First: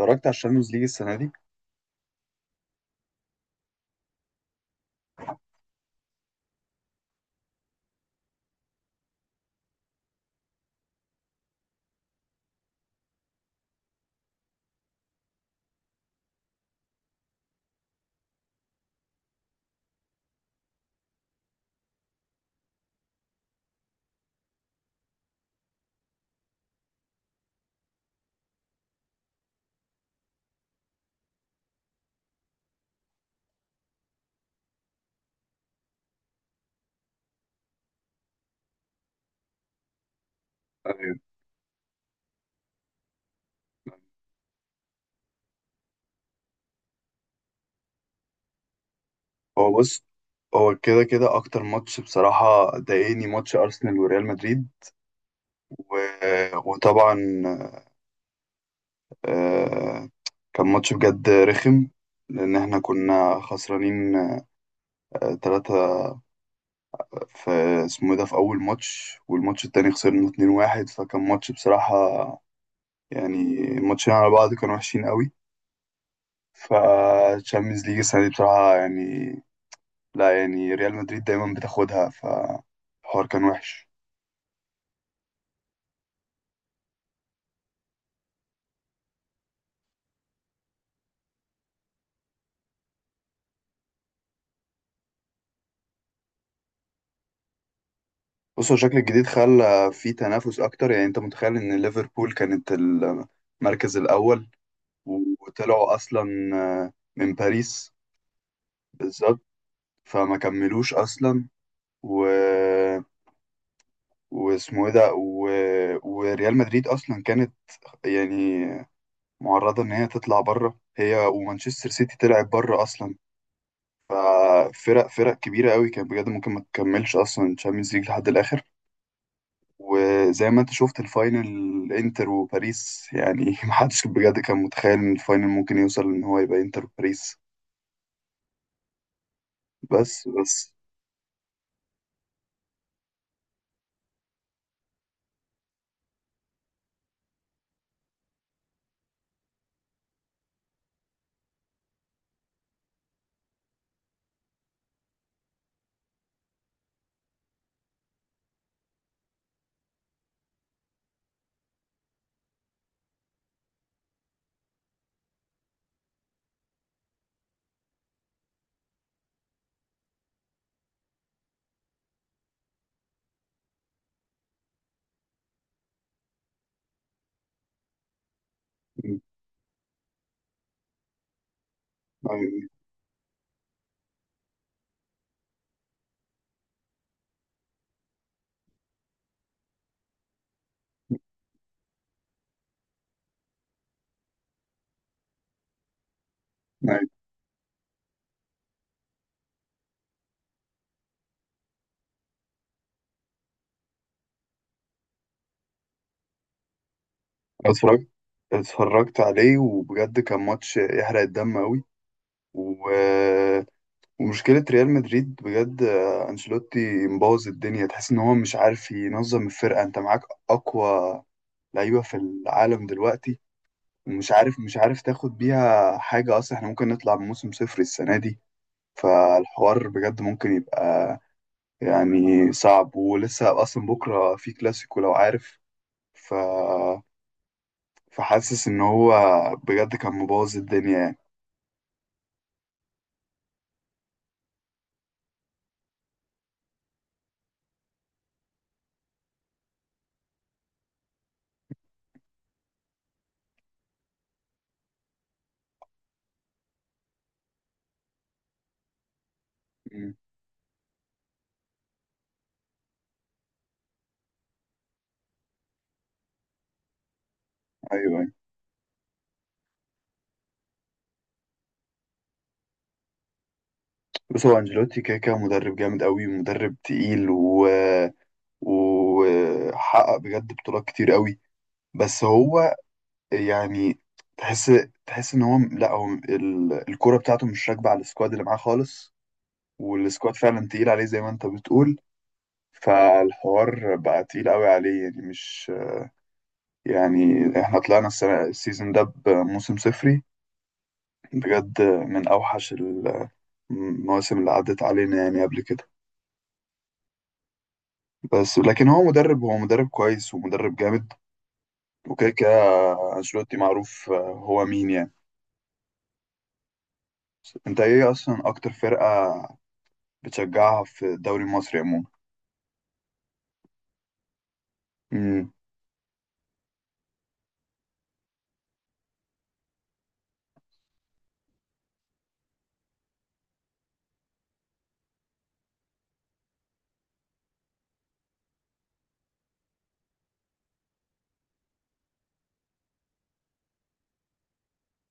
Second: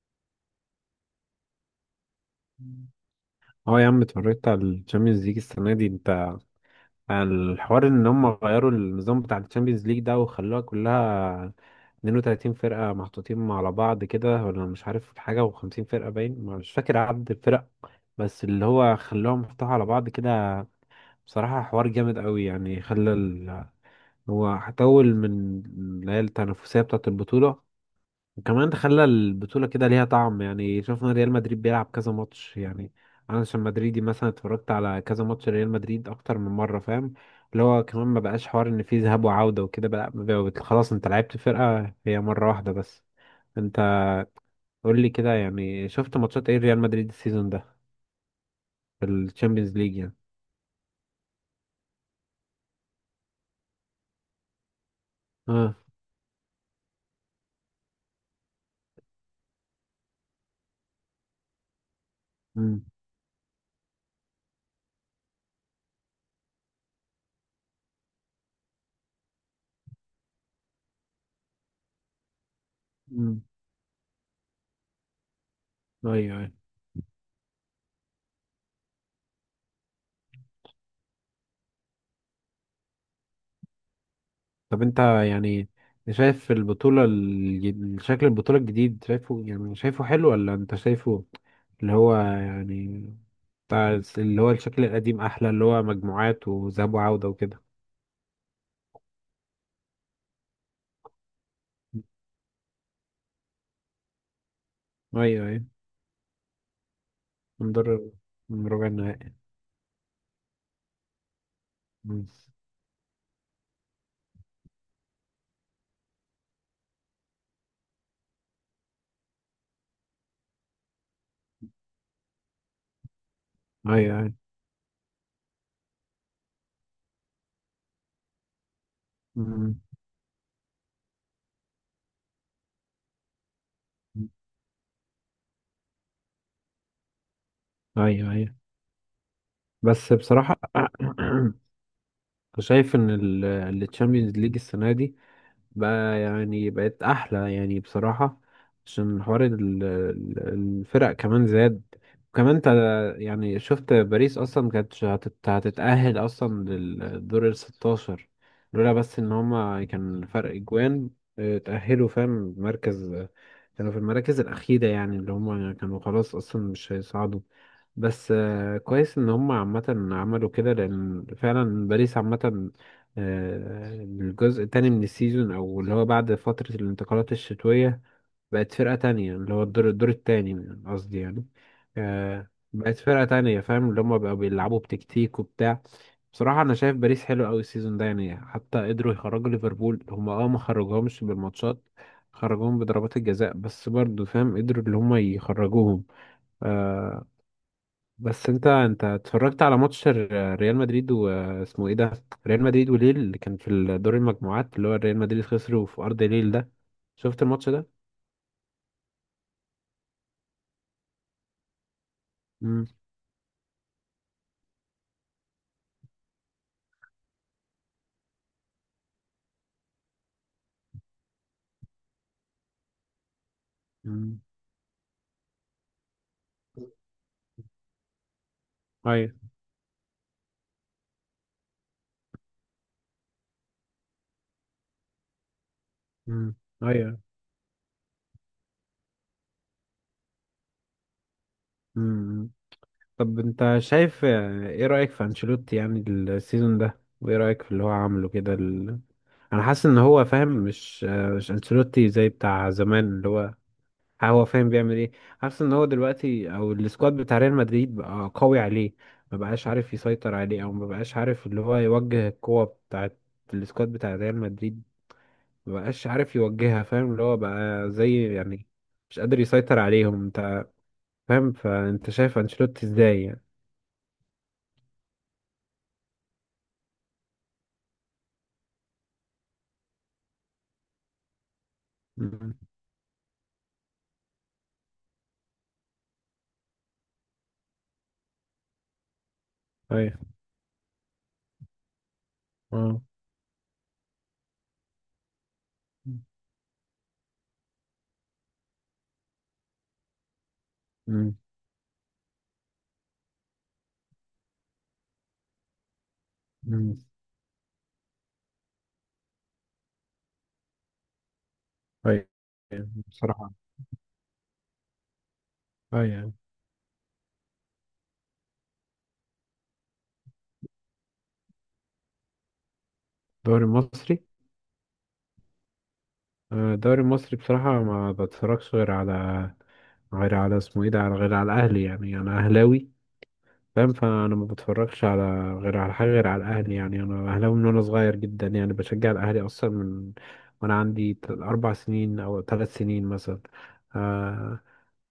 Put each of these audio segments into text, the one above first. اتفرجت على الشامبيونز ليج السنة دي. اه يا عم اتفرجت على الشامبيونز ليج السنه دي انت. الحوار ان هم غيروا النظام بتاع الشامبيونز ليج ده وخلوها كلها 32 فرقه محطوطين على بعض كده، ولا مش عارف حاجه، و50 فرقه باين، مش فاكر عدد الفرق، بس اللي هو خلاهم محطوطة على بعض كده. بصراحه حوار جامد قوي، هو هتطول من اللي هي التنافسيه بتاعه البطوله. وكمان خلى البطولة كده ليها طعم، يعني شفنا ريال مدريد بيلعب كذا ماتش يعني. أنا عشان مدريدي مثلا اتفرجت على كذا ماتش ريال مدريد أكتر من مرة، فاهم؟ اللي هو كمان ما بقاش حوار إن فيه ذهاب وعودة وكده بقى. خلاص أنت آه. لعبت فرقة هي مرة واحدة بس. أنت قول لي كده، يعني شفت ماتشات إيه ريال مدريد السيزون ده في الشامبيونز هو ليج بص، يعني. هو كده كده أكتر ماتش بصراحة ضايقني، ماتش أرسنال وريال مدريد. اه. و... وطبعا، آه، كان ماتش بجد رخم، لأن احنا امم كنا خسرانين تلاتة في اسمه إيه ده، في أول ماتش. والماتش التاني خسرنا اتنين واحد. فكان ماتش بصراحة، يعني امم الماتشين على بعض كانوا وحشين قوي. ايوه، أيوه. فالشامبيونز ليج السنة دي بصراحة، يعني، لا، يعني ريال مدريد دايما بتاخدها، فالحوار كان وحش. طب انت، يعني شايف البطولة شكل البطولة الجديد، شايفه يعني شايفه حلو، ولا انت شايفه اللي هو يعني اللي هو الشكل القديم احلى، اللي هو مجموعات وذهاب وعودة وكده؟ بص، هو الشكل الجديد خلى في تنافس اكتر. يعني انت متخيل ان ليفربول كانت المركز الاول، ايوه ايوه. وطلعوا اصلا من باريس. نضر من ربع النهائي. بالظبط، فما كملوش اصلا. و... مم. واسمه ايه ده. وريال مدريد اصلا كانت، يعني، معرضة ان هي تطلع بره، هي ومانشستر سيتي طلعت بره اصلا. ايوه ايوه. ففرق كبيرة قوي، كانت بجد ممكن ما تكملش اصلا تشامبيونز ليج لحد الاخر. مم. وزي ما انت شفت الفاينل، انتر وباريس يعني محدش بجد كان متخيل ان الفاينل ممكن يوصل ان هو يبقى انتر وباريس. ايوه ايوه. بس بس بصراحة بس، شايف ان التشامبيونز ليج السنة دي بقى يعني بقت احلى يعني بصراحة، عشان حوار الفرق كمان زاد. وكمان انت يعني شفت باريس اصلا كانت هتتأهل اصلا للدور ال 16، لولا بس ان هما كان فرق اجوان اه، تأهلوا، فاهم؟ مركز، كانوا في المراكز الأخيرة يعني، اللي هما كانوا خلاص أصلا مش هيصعدوا. بس كويس إن هما عامة عملوا كده، لأن فعلا باريس عامة الجزء التاني من السيزون، او اللي هو بعد فترة الانتقالات الشتوية بقت فرقة م- تانية. اللي هو الدور التاني قصدي يعني، بقت فرقة تانية، فاهم؟ اللي هما بقوا بيلعبوا بتكتيك وبتاع. بصراحة أنا شايف باريس حلو أوي السيزون ده، يعني حتى قدروا يخرجوا ليفربول هما. اه، ما خرجوهمش بالماتشات، خرجوهم بضربات الجزاء، بس برضه فاهم قدروا اللي هما يخرجوهم. م- آه، بس انت اتفرجت على ماتش ريال مدريد واسمه ايه ده، ريال مدريد وليل اللي كان في دور المجموعات، اللي هو ريال مدريد خسروا في ارض ليل ده، شفت الماتش ده؟ اتفرجت اتفرجت عليه، وبجد كان ماتش يحرق الدم قوي. و... امم ومشكلة ريال مدريد بجد، انشيلوتي مبوظ الدنيا. تحس ان هو مش عارف ينظم الفرقة، انت معاك اقوى لعيبة في العالم دلوقتي، ومش امم عارف مش عارف تاخد بيها حاجة. اصلا احنا ممكن نطلع بموسم صفر السنة دي. ايوه. فالحوار بجد ممكن يبقى، يعني صعب. ولسه اصلا بكره في كلاسيكو لو عارف. ف امم ايوه. فحاسس ان هو بجد كان مبوظ الدنيا يعني. امم طب انت شايف ايه رأيك في انشيلوتي يعني السيزون ده، وايه رأيك في اللي هو عامله كده انا حاسس ان هو فاهم مش انشيلوتي زي بتاع زمان. اللي هو هو فاهم بيعمل ايه، حاسس ان هو دلوقتي او السكواد بتاع ريال مدريد بقى قوي عليه، ما بقاش عارف مم. يسيطر عليه، او ما بقاش عارف اللي هو يوجه القوة بتاعت السكواد بتاع ريال مدريد، ما بقاش عارف يوجهها، فاهم؟ اللي هو بقى ايوه. أيوة. زي يعني مش قادر يسيطر عليهم. انت فاهم، فانت شايف انشيلوتي ازاي يعني؟ بص، هو انجيلوتي كده كده مدرب جامد قوي، ومدرب تقيل، وحقق بجد بطولات كتير قوي. بس مم. هو، يعني، تحس تحس ان هو، لا، هو الكوره بتاعته مش راكبه على السكواد اللي معاه خالص، ايوه. والسكواد فعلا تقيل عليه زي ما انت بتقول. اه فالحوار بقى تقيل قوي عليه، يعني مش، يعني احنا طلعنا السنة السيزون ده بموسم صفري، مم. بجد من أوحش المواسم اللي عدت علينا يعني قبل كده. مم. بس لكن هو مدرب كويس، ومدرب جامد. ايوه. وكده كده بصراحة، أنشيلوتي معروف هو مين يعني. ايوه. انت ايه اصلا اكتر فرقة بتشجعها في الدوري المصري عموما؟ الدوري المصري؟ امم. الدوري المصري بصراحة ما بتفرجش غير على، غير على اسمه ايه ده، على غير على الأهلي، يعني أنا أهلاوي فاهم. فأنا ما بتفرجش على غير على حاجة غير على الأهلي، يعني أنا أهلاوي من وأنا صغير جدا يعني. بشجع الأهلي أصلا من وأنا عندي 4 سنين أو 3 سنين مثلا. آه.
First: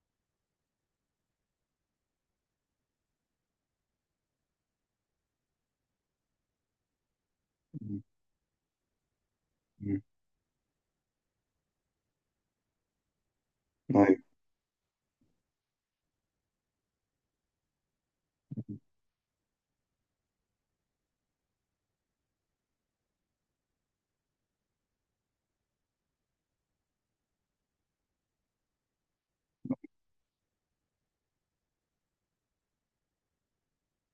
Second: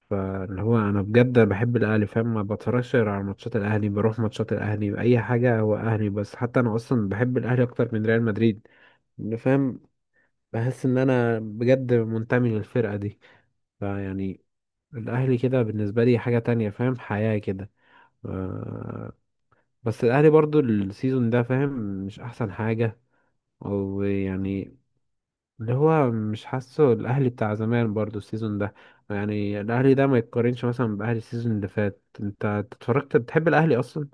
فاللي هو أنا بجد بحب الأهلي فاهم، ما بتفرجش غير على ماتشات الأهلي، بروح ماتشات الأهلي، أي حاجة هو أهلي. بس حتى أنا أصلا بحب الأهلي أكتر من ريال مدريد، إن فاهم. أمم. بحس ان انا بجد منتمي للفرقة دي، أيوة. فيعني الاهلي كده بالنسبة لي حاجة تانية، فاهم، حياة كده. ف- بس الاهلي برضو السيزون ده فاهم مش احسن حاجة، او يعني اللي هو مش حاسه الاهلي بتاع زمان برضو السيزون ده. يعني الاهلي ده ما يتقارنش مثلا باهلي السيزون اللي فات. انت اتفرجت، بتحب الاهلي اصلا؟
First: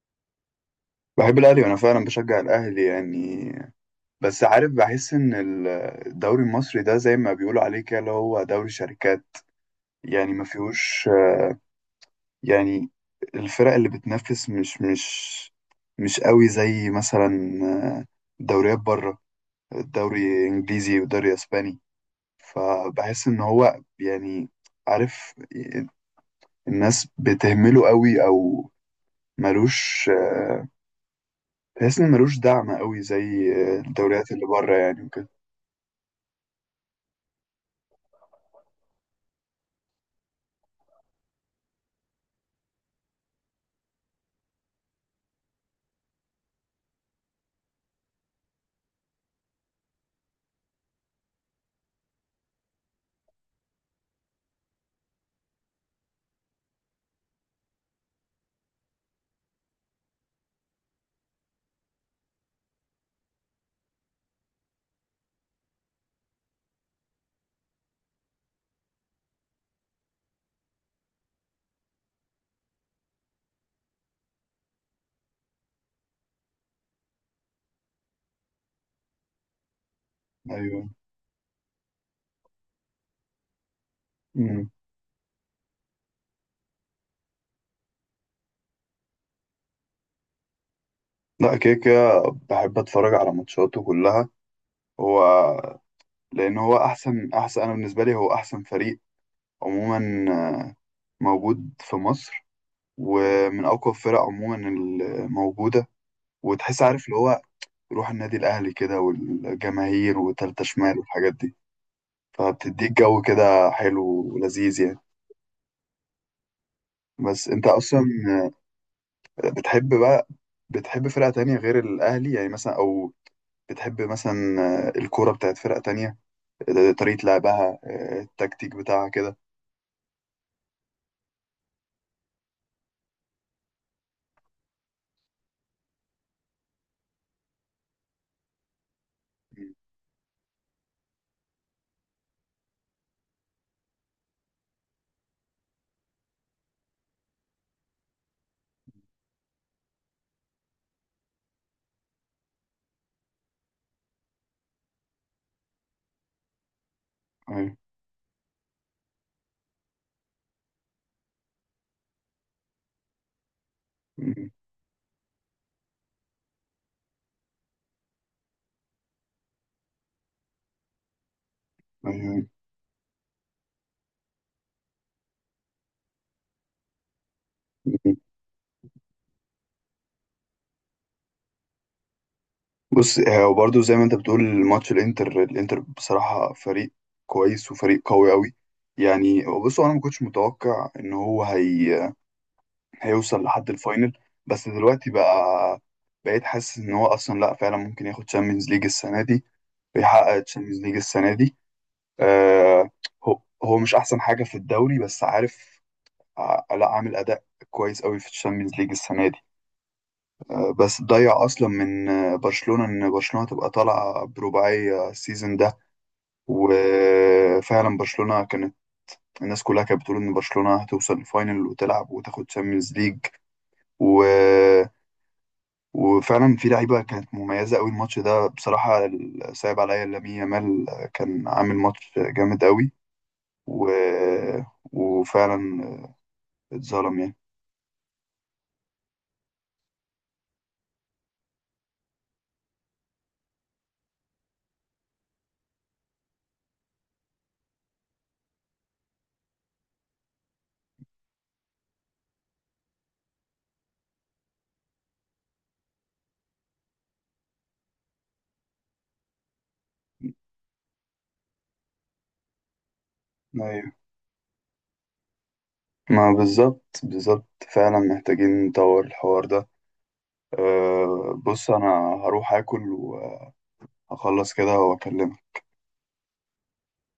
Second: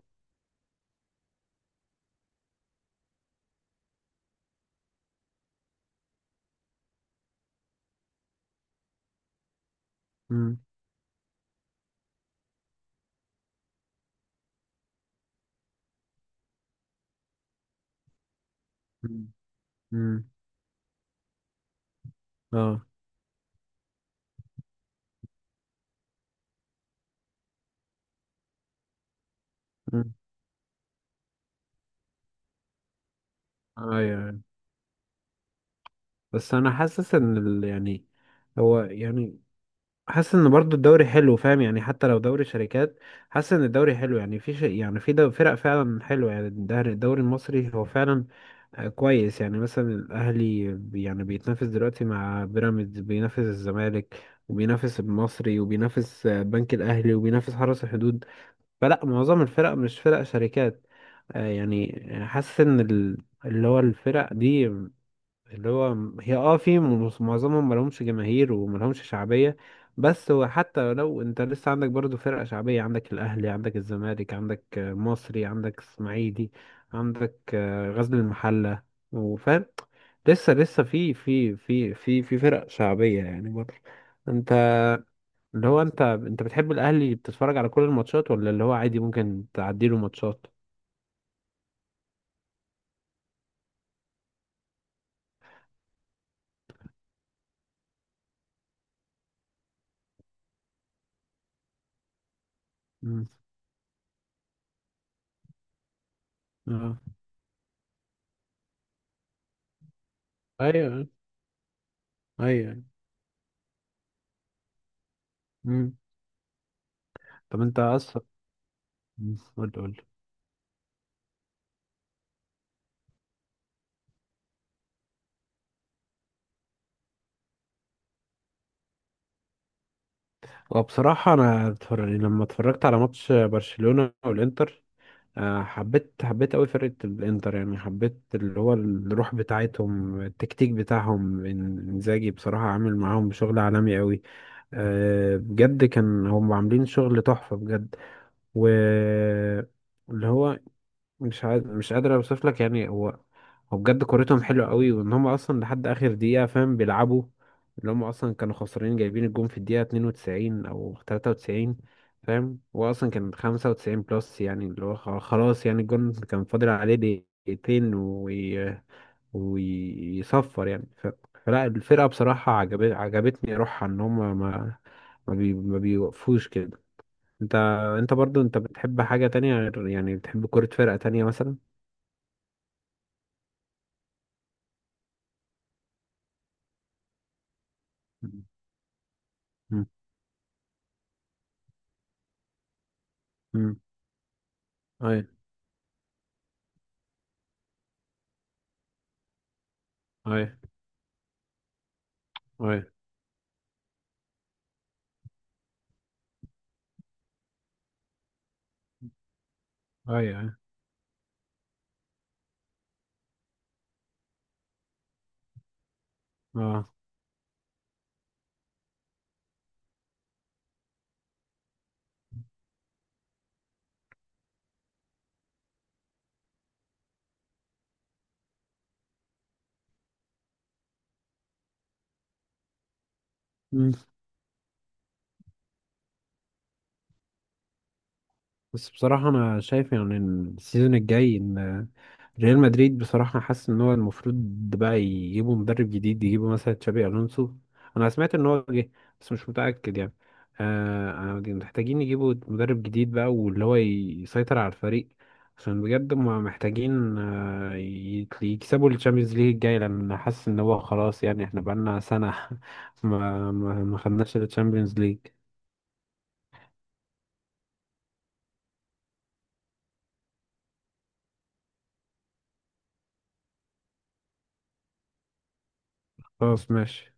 بحب الاهلي، وانا فعلا بشجع الاهلي يعني. بس عارف، بحس ان الدوري المصري ده زي ما بيقولوا عليه كده، اللي هو دوري شركات. يعني ما امم فيهوش، يعني الفرق اللي بتنافس مش قوي زي مثلا دوريات بره، امم الدوري انجليزي والدوري اسباني. اه. فبحس ان هو، يعني، عارف، الناس بتهمله قوي، او ملوش، امم بحس ان ملوش دعم قوي زي الدوريات ايوه. اللي بره يعني، وكده. بس انا حاسس ان يعني هو يعني، حاسس ان برضو الدوري حلو فاهم، يعني حتى لو دوري شركات، حاسس ان الدوري حلو. يعني في شيء يعني في دو فرق فعلا حلوه يعني. الدوري المصري هو فعلا كويس. يعني مثلا الاهلي يعني بيتنافس دلوقتي مع بيراميدز، بينافس الزمالك، وبينافس المصري، وبينافس بنك الاهلي، وبينافس حرس الحدود. فلا معظم الفرق مش فرق شركات. يعني حاسس ان اللي هو الفرق دي، اللي هو م- هي اه في م- معظمهم ملهمش جماهير وملهمش شعبية. بس هو حتى لو انت لسه عندك برضو فرقة شعبية، عندك الأهلي، عندك الزمالك، عندك مصري، عندك اسماعيلي، عندك غزل المحلة، وفاهم لسه ايوه. لسه في فرق شعبية يعني برضو. انت اللي هو انت بتحب الأهلي، بتتفرج على كل الماتشات، ولا اللي هو عادي ممكن تعديله ماتشات؟ لا، كده كده بحب اتفرج على ماتشاته كلها. هو، لان هو احسن، انا بالنسبه لي هو احسن فريق عموما، آه، موجود في مصر، مم. ومن اقوى الفرق عموما الموجوده. وتحس، اه عارف، اللي هو روح النادي الاهلي كده، والجماهير، وتالتة شمال، ايوه والحاجات دي، ايوه. فبتديك جو كده حلو ولذيذ يعني. مم. بس طب انت انت اصلا، اصلا، قول بتحب قول بقى، بتحب فرقه تانية غير الاهلي يعني، مثلا؟ او بتحب مثلا الكوره بتاعت فرقه تانية، طريقة لعبها، التكتيك بتاعها كده؟ وبصراحة أنا يعني لما اتفرجت على ماتش برشلونة والإنتر، حبيت أوي فرقة الإنتر. يعني حبيت اللي هو الروح بتاعتهم، التكتيك بتاعهم، إنزاجي بصراحة عامل معاهم شغل عالمي أوي. بجد كان هم عاملين شغل تحفة بجد. واللي هو مش قادر اوصف لك. يعني هو هو بجد كورتهم حلوه قوي، وان هم اصلا لحد اخر دقيقه فاهم بيلعبوا. أيوة. اللي هم اصلا كانوا خسرانين، جايبين الجون في الدقيقه 92 او 93 فاهم. هو اصلا كان 95 بلس مم. يعني، اللي هو خلاص يعني، الجون كان فاضل عليه دقيقتين ويصفر يعني. فلا الفرقه أيوة. بصراحه عجبتني روحها. ان هم ما بيوقفوش كده. انت انت مم. برضو انت بتحب حاجة تانية غير يعني، بتحب كرة فرقة تانية مثلا؟ بص، وبرضه زي ما انت بتقول ماتش الانتر، الانتر بصراحة فريق كويس، وفريق قوي قوي. يعني بصوا، مم. انا ما كنتش متوقع ان هو هيوصل لحد مم. الفاينل. بس دلوقتي اي بقى، بقيت حاسس ان هو اصلا، لا فعلا، ممكن ياخد تشامبيونز ليج السنة دي، بيحقق اي تشامبيونز ليج السنة دي. اي آه هو مش احسن حاجة في الدوري، بس عارف، لا، عامل اداء كويس قوي في الشامبيونز ليج السنه دي. اي اي بس ضيع اصلا من برشلونه، ان برشلونه تبقى طالعه برباعيه السيزون ده. اه. وفعلا برشلونه كانت، الناس كلها كانت بتقول ان برشلونه هتوصل الفاينل وتلعب وتاخد تشامبيونز ليج. و... وفعلا في لعيبه كانت مميزه قوي الماتش ده بصراحه، صعب عليا لامين يامال، كان عامل ماتش جامد قوي. و... مم. وفعلا اتظلم. بس بصراحة انا شايف يعني ان السيزون الجاي، ان ريال مدريد بصراحة حاسس إن هو المفروض بقى يجيبوا مدرب جديد، يجيبوا مثلا تشابي ألونسو. أنا سمعت إن هو جه بس مش متأكد يعني. آه. محتاجين يجيبوا مدرب جديد بقى، واللي هو يسيطر على الفريق، عشان بجد هما محتاجين يكسبوا الشامبيونز ليج الجاي. لأن حاسس إن هو خلاص يعني، إحنا بقالنا سنة ما ما يعني، ما خدناش الشامبيونز ليج. ما بالظبط بالظبط، فعلا محتاجين نطور الحوار ده. أه، بص، انا هروح اكل وهخلص كده واكلمك. خلاص ماشي.